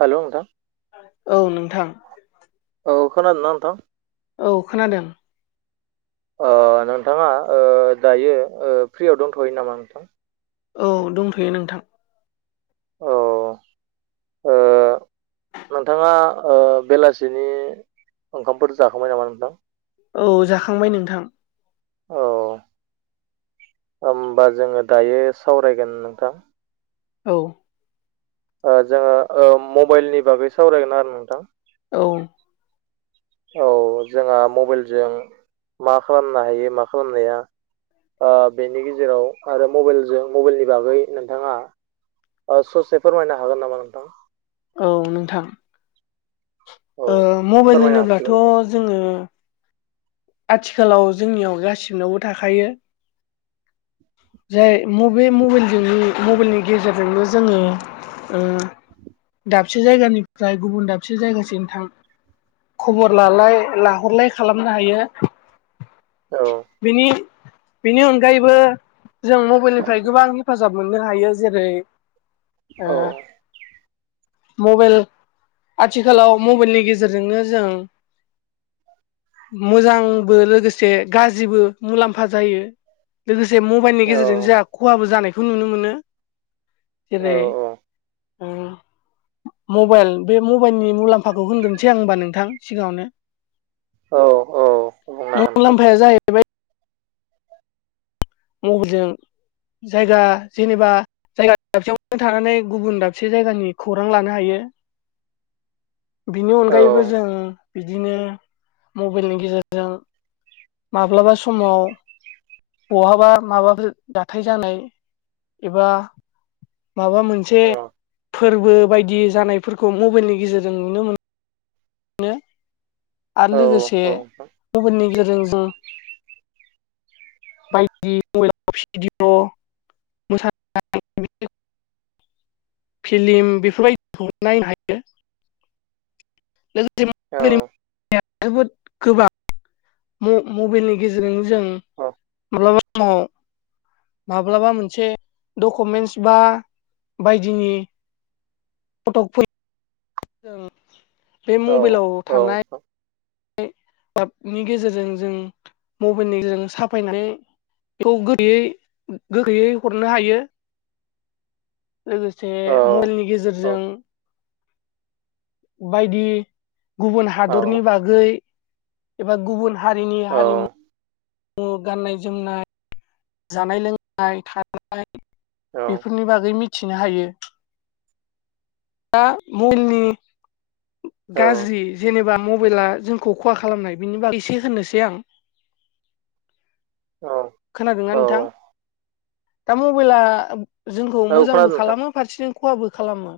हेल' नोंथां। औ नोंथां। औ खोनादों ना नोंथां? औ खोनादों। ओ नोंथाङा ओ दायो ओ फ्रियाव दोनथ'यो नामा नोंथां? औ दंथ'यो नोंथां औ ओ नोंथाङा ओ बेलासिनि ओंखामफोर जाखांबाय नामा नोंथां औ जाखांबाय नोंथां औ होमबा जोङो दायो सावरायगोन नोंथां। औ ओ जोङो ओ मबाइलनि बागै सावरायगोन आरो नोंथां। औ औ जोंहा मबाइलजों मा खालामनो हायो मा खालामनोहाया ओ बेनि गेजेराव आरो मबाइलजों मबाइलनि बागै नोंथाङा ओ‌ ससे फोरमायनो हागोन नामा नोंथां। औ नोंथां। औ ओ मबाइल फोरमायनो होनोब्लाथ' हासिगोन जोङो आथिखालाव जोंनियाव गासिनावबो थाखायो। जाय मबे मबाइलजों मबाइलनि गेजेरजोंनो जोङो ओ दाबसे जायगानिफ्राय गुबुन दाबसे जायगासिम थां खबर लालाय लाहरलाय खालामनो हायो। नोंथां औ बिनि बिनि अनगायैबो जों मबाइलनिफ्राय गोबां हेफाजाब मोननो हायो जेरै ओ औ मबाइल आथिखालाव मबाइलनि गेजेरजोंनो जों मोजांबो लोगोसे गाज्रिबो मुलाम्फा जायो। लोगोसे मबाइल गेजेरजों जोंहा खहाबो जानायखौ नुनो मोनो औ जेरै [unintelligible] मबाइल बे मबाइलनि मुलाम्फाखौ होनग्रोनसै आं होनबा नोंथां सिगाङावनो औ बुंनो हागोन नोंथां मुंलाम्फाया जाहैबाय मबाइल जों जायगा जेनेबा जायगा दाबसेयावनो थानानै गुबुन दाबसे जायगानि खौरां लानो हायो। [unintelligible] [unintelligible] बिनि औ अनगायैबो जों बिदिनो मबाइलनि गेजेरजों माब्लाबा समाव बहाबा माबाफोर जाथाय जानाय एबा माबा मोनसे औ फोरबो बायदि जानायफोरखौ मबाइलनि गेजेरजों नुनो मोनो। नो औ आरो लोगोसे औ नोंथां मबाइलनि गेजेरजों जों [inaudible] बायदि मबाइल आव पिडिअ' मोसानाय भिडिअ' फिलिम बेफोरबायदिखौ नायनो हायो। औ जोबोद गोबां म-मबाइलनि गेजेरजोंनो जों औ औ नोंथां औ माब्लाबा समान माब्लाबा मोनसे डकुमेन्स बा बायदिनि फटक फो जों बे औ मबाइलाव औ थानाय नाम नि गेजेरजों जों मबाइलनि गेजेरजों साफायनानै बेखौ गोरलैयै गोरलैयै हरनो हायो। [inaudible] लोगोसे मबाइलनि खोनादों नोंथां औ औ गेजेरजों बायदि गुबुन औ हादरनि बागै एबा गुबुन हारिनि औ हारिमु [unintelligible] गाननाय जोमनाय जानाय लोंनाय थानाय बेफोरनि बागै मि थिनो हायो [unintelligible] गाज्रि जेनेबा मबाइला जोंखौ खहा खालामनाय बिनि [unintelligible] एसे होननोसै आं औ खोनादोंना नोंथां दा मबाइला जोंखौ मोजांबो खालामो फारसेथिं खहाबो खालामो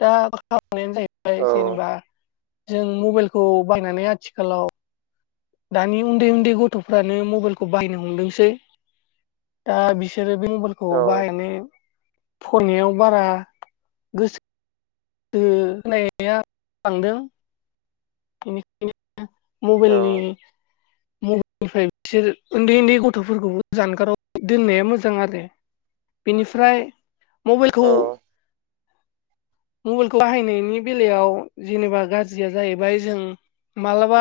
दा [unintelligible] [unintelligible] जाहैबाय जेनेबा जों मबाइलखौ बायनानै आथिखालाव दानि उन्दै उन्दै गथ'फ्रानो मबाइलखौ बायनो हमदोंसै दा बिसोरो बे मबाइलखौ बाहायनानै फरायनायाव बारा गोसो दो होनाया बांदों इनिखायनो मबेल [unintelligible] निफ्राय बिसोर उन्दै उन्दै गथ'फोरखौबो जानगाराव दोननाया मोजां आरो बिनिफ्राय मबाइलखौ मबेलखौ बाहायनायनि बेलायाव जेनेबा गाज्रिया जाहैबाय जों माब्लाबा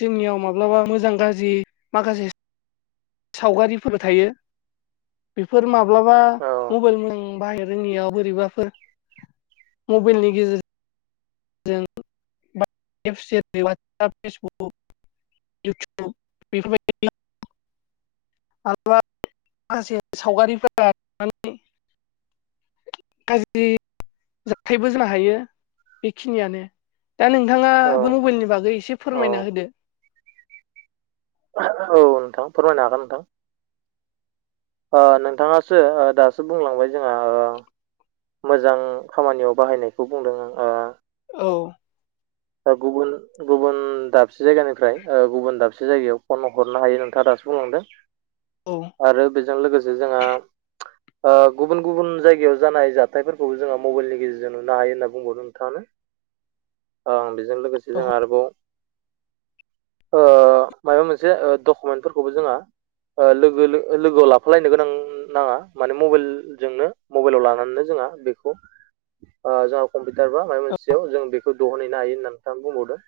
जोंनियाव माब्लाबा मोजां गाज्रि माखासे सावगारिफोरबो थायो बेफोर माब्लाबा मबेइल मोजां बाहाय जोंनियाव बोरैबाफोर मबेलनि गेजेर जों [unintelligible] वाटसाप फेसबुक इउटुब बेफोर बायदि [unintelligible] मालाबा माखासे सावगारिफोरा [unintelligible] गाज्रि जाथायबो जाहैयो बेखिनियानो दा औ नोंथाङाबो मबेलनि बागै एसे औ फोरमायना होदो [unintelligible] औ नोंथां फोरमायनो हागोन नोंथां ओ नोंथाङासो ओ दासो बुंलांबाय जोंहा ओ मोजां खामानियाव बाहायनायखौ बुंदों आं ओ औ ओ गुबुन गुबुन-दाबसे जायगानिफ्राय ओ गुबुन दाबसे जायगायाव फन हरनो हायो नोंथाङा दा [unintelligible] बुंलांदों औ आरो बेजों लोगोसे जोंहा ओ गुबुन गुबुन जायगायाव जानाय जाथायफोरखौबो जोङो मबेलनि गेजेरजों नुनो हायो होनना बुंबावदो नोंथाङानो ओं बेजों लोगोसे जों आरोबाव ओ माबा मोनसे ओ डकुमेन्टफोरखौबो जोंहा ओ लोगो लो-लोगोआव लाफालायनो गोनां नांङा माने मबाइलजोंनो मबाइलाव लानानैनो जों [unintelligible] बेखौ ओ जाहा [unintelligible] टार बा माबा मोनसेयाव जों बेखौ दहनहैनो हायो होननानै नोंथांङा बुंबावदों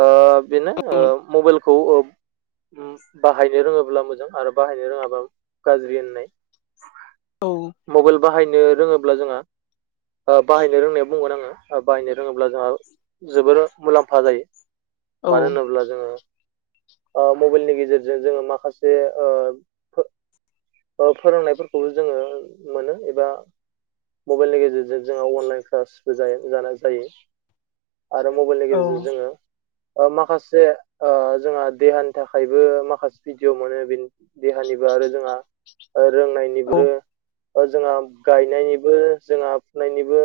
ओ बेनो ओ औ मबेलखौ ओ उम बाहायनो रोङोब्ला मोजां आरो बाहायनो रोङाब्ला गाज्रि होननाय औ मबेल बाहायनो रोङोब्ला जोंहा ओ बाहायनो रोंनाया बुंगोन आङो बाहायनो रोङो होनब्ला जोंहा जोबोर मुलाम्फा जायो औ मानो होनोब्ला जोङो ओ मबेलनि गेजेरजों जोङो माखासे ओ फोर ओ फोरोंनायफोरखौबो जोंङो मोनो एबा मबेलनि गेजेरजों जोंहा अनलाइन क्लासबो जा-जानाय जायो आरो मबेलनि औ गेजेरजों जोङो ओ माखासे ओ जोंहा देहानि थाखायबो माखासे भिडिय' मोनो बेनि देहा हानिबो आरो जोंहा ओ रोंनायनिब्रो ओ जोंहा गायनायनिबो जोंहा फुनायनिबो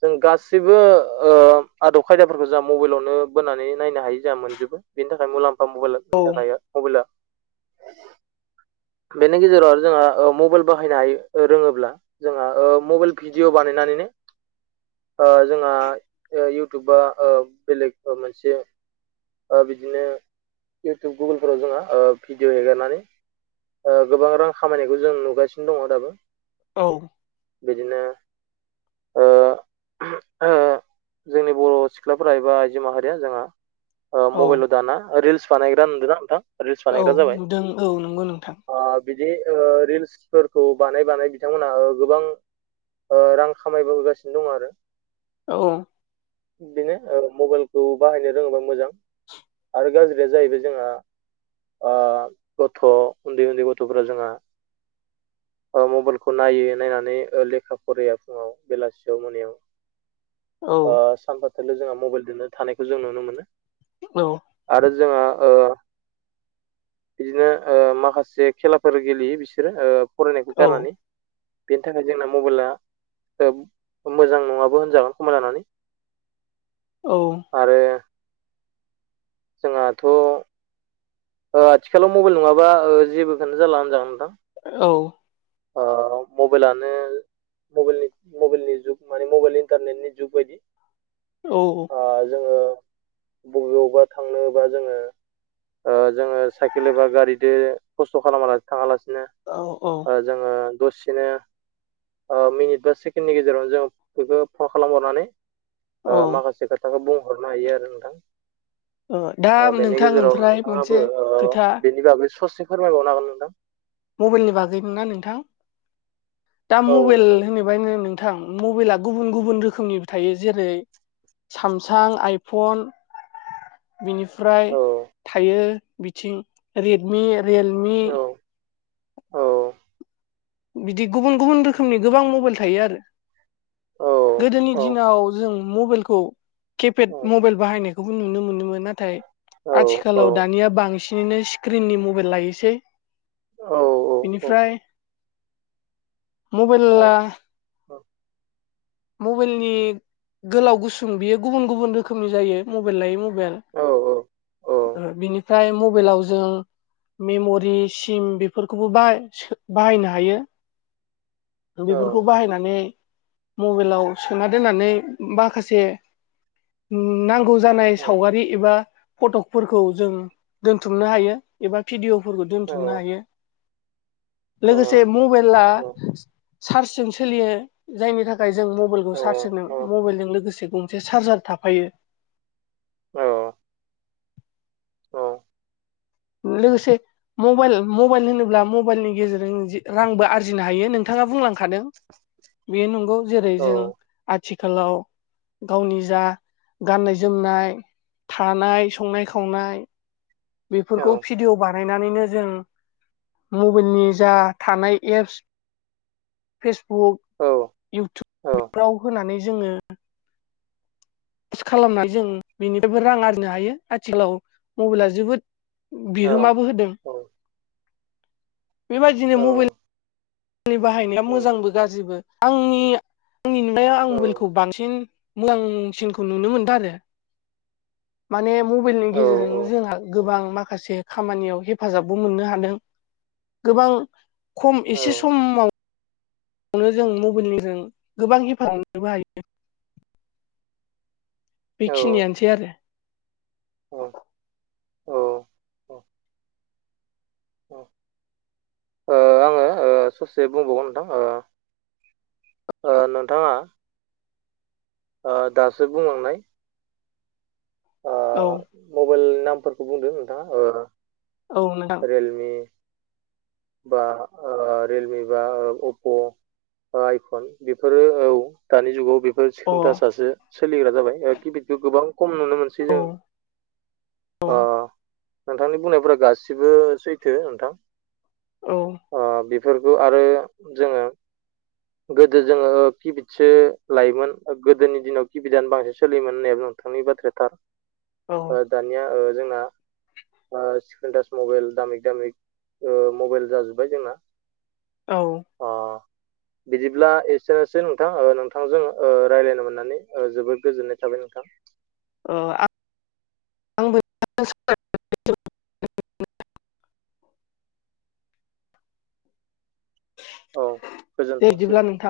जों गासैबो ओ आदब खायदाफोरखौ जों मबाइलावनो बोनानै नायनो हायो। जों मोनजोबो बेनि थाखाय मुलामफा बा मबाइलावनो थाखायो मबाइला बेनि गेजेराव आरो जोंहा ओ‌ मबाइल बाहायनो हायो। ओ रोङोब्ला जोंहा ओ मबाइल भिडिय' बानायनानैनो ओ जोंहा। ओ इउटुबा ओ बेलेग मोनसे ओ बिदिनो इउटुब गुगोलफोराव जोंहा ओ भिडिअ' हेगारनानै। ओ गोबां रां खामायनायखौ जों नुगासिनो दं दाबो। औ बिदिनो ओ ओ जोंनि बर' सिख्लाफोरा एबा आइजो माहारिया जोंहा ओ औ मबाइलाव दाना रिलस बानायग्रा नुदों ना नोंथां? रिल्स औ बानायग्रा जाबाय नुदों। औ नंगौ नोंथां। ओ बिदि ओ रिल्सफोरखौ बानाय बानाय बिथां मोन ओ गोबां ओ रां खामाय बोगासिनो दं आरो। औ औ बेनो ओ मबाइलखौ बाहायनो रोङोबा मोजां । आरो गाज्रिया जाहैबाय जोंहा आं गथ' उन्दै उन्दै गथ'फोरा जोङा ओ मबाइलखौ नायो। नायनानै ओ लेखा फराया फुङाव बेलासियाव मोनायाव औ ओ सानफा थोलो जोंहा मबाइल दोननो थानायखौ जों नुनो मोनो। नौ आरो जोंहा ओ बिदिनो ओ माखासे खेलाफोर गेलेयो‌ बिसोरो ओ फरायनायखौ औ गारनानै। बेनि थाखाय जोंना मबाइला ओ मोजां नङाबो होनजागोन। ज'मा जानानै औ आरो जोंहाथ' ओ आथिखालाव मबाइल नङाबा ओ जेबोखौनो जाला होनजागोन नोंथां। औ ओ मबाइलानो बलनि मबेलनि जुग माने मबाइल इन्टारनेटनि जुग बादि औ औ जोङो बबेयावबा थांनोबा जोङो। ओ जोङो साइकेल एबा गारिदो खस्थ' खालामानो थाङा लासि औ औ ओ जोङो दसेनो ओ मिनिट बा सेकेणडनि गेजेरावनो जों बेखौ फन खालामहरनानै। ओ औ माखासे खोथाखौ बुंहरनो हायो आरो नोंथां। दा ओ बेनि नोंथां गेजेराव ओमफ्राय मोनसे नोंथाङाबो ओ खोथा बेनि बागै ससे फोरमायबावनो हागोन नोंथां। मबाइलनि बागै मोनना नोंथां। दा औ मबाइल नोंथां होनहैबानो मोनो थां मबाइला गुबुन गुबुन रोखोमनि थायो। जेरै सामसां, आइफन बिनिफ्राय थायो बिथिं रेडमि, रियेलमि औ बिदि गुबुन गुबुन रोखोमनि गोबां मबाइल थायो आरो। औ गोदोनि औ दिनाव जों मबाइलखौ केपेड मबाइल बाहायनायखौबो नुनो मोनोमोन। नाथाय औ आथिखालाव दानिया बांसि नि नो सिक्रिननि मबाइल लायोसै। औ औ निफ्राय औ मबेला मबाइलनि गोलाव गुसुं बियो गुबुन गुबुन रोखोमनि जायो मबाइल लायै मबाइल‌। औ औ बिनिफ्राय मबाइलाव जों मेमरि सिम बेफोरखौबो बाहाय बाहायनो हायो। औ बेफोरखौ बाहायनानै मबाइलाव सोना दोननानै माखासे नांगौ गौ जानाय सावगारि एबा फटकफोरखौ जों दोनथुमनो हायो एबा भिदिअ फोरखौ दोनथुमनो औ औ हायो। औ लोगोसे मबाइला औ चार्चजों सोलियो जायनि थाखाय खाय जों मबाइलखौ चार्ज होनो औ मबाइलजों लोगोसे गंसे चार्जार थाफायो। औ अ लोगोसे मबाइल मबाइल होनोब्ला मबाइलनि गेजेरजों रांबो आरजि जिनो हायो नोंथाङा बुंलांखादों बेयो नंगौ जेरै जों आथिखालाव गावनि जा गाननाय जोमनाय थानाय संनाय खावनाय बेफोरखौ भिडिअ बाना नायनानैनो जों मबाइलनि जा थानाय एप्स फेसबुक इउटुब बेफोराव होनानै जोङो खालामनानै जों बेनिफ्रायबो रां आरजिनो हायो आथिखालाव मबाइला जोबोद बिहोमाबो होदों बेबायदिनो मबाइल नि बाहायनाया मोजांबो गाज्रिबो आंनि आंनि नुनायाव आं मबाइलखौ बांसिन मोजांसिनखौ नुनो मोनदों आरो। माने मबाइलनि गेजेरजों जोंहा गोबां माखासे खामानियाव हेफाजाबबो मोननो हादों गोबां खम एसे सम बेनो जों मबाइलनिजों गोबां हेफाजनोबो हायो। औ बेखिनियानोसै आरो। औ औ औ औ आङो ससे बुंबावगोन नोंथां ओ नोंथाङा ओ दासो बुंलांनाय औ नि नामफोरखौ बुंदों नोंथाङा औ नोंथां रियेलमि बा रियेलमि बा अप्प' आइफन बेफोरो औ दानि जुगाव बे स्क्रिन टाच अ खन्था सासे सोलिग्रा जाबायिबिखौ गोबां खम नुनो सै औ जों औ ओ नोंथांनि बुंनायफोरा गासिबो सैथो नोंथां। औ ओ बेफोरखौ आरो जोङो गोदो जोङो किफिदसो लायोमोन गोदोनि दिनाव किफिदआनो बांसिन सोलियोमोन होनना नोंथांनि बाथ्राया औ थार दानिया जोंना स्क्रिन टाच मबाइल दामिक दामिक मबाइल जाजोब्बाय जोंना। औ अ बिदिब्ला एसेनोसै नोंथां नोंथांजों रायज्लायनो मोननानै जोबोद गोजोननाय थाबाय। नोंथां। ओ आं [unintelligible] औ गोजोनथोंसै नोंथां।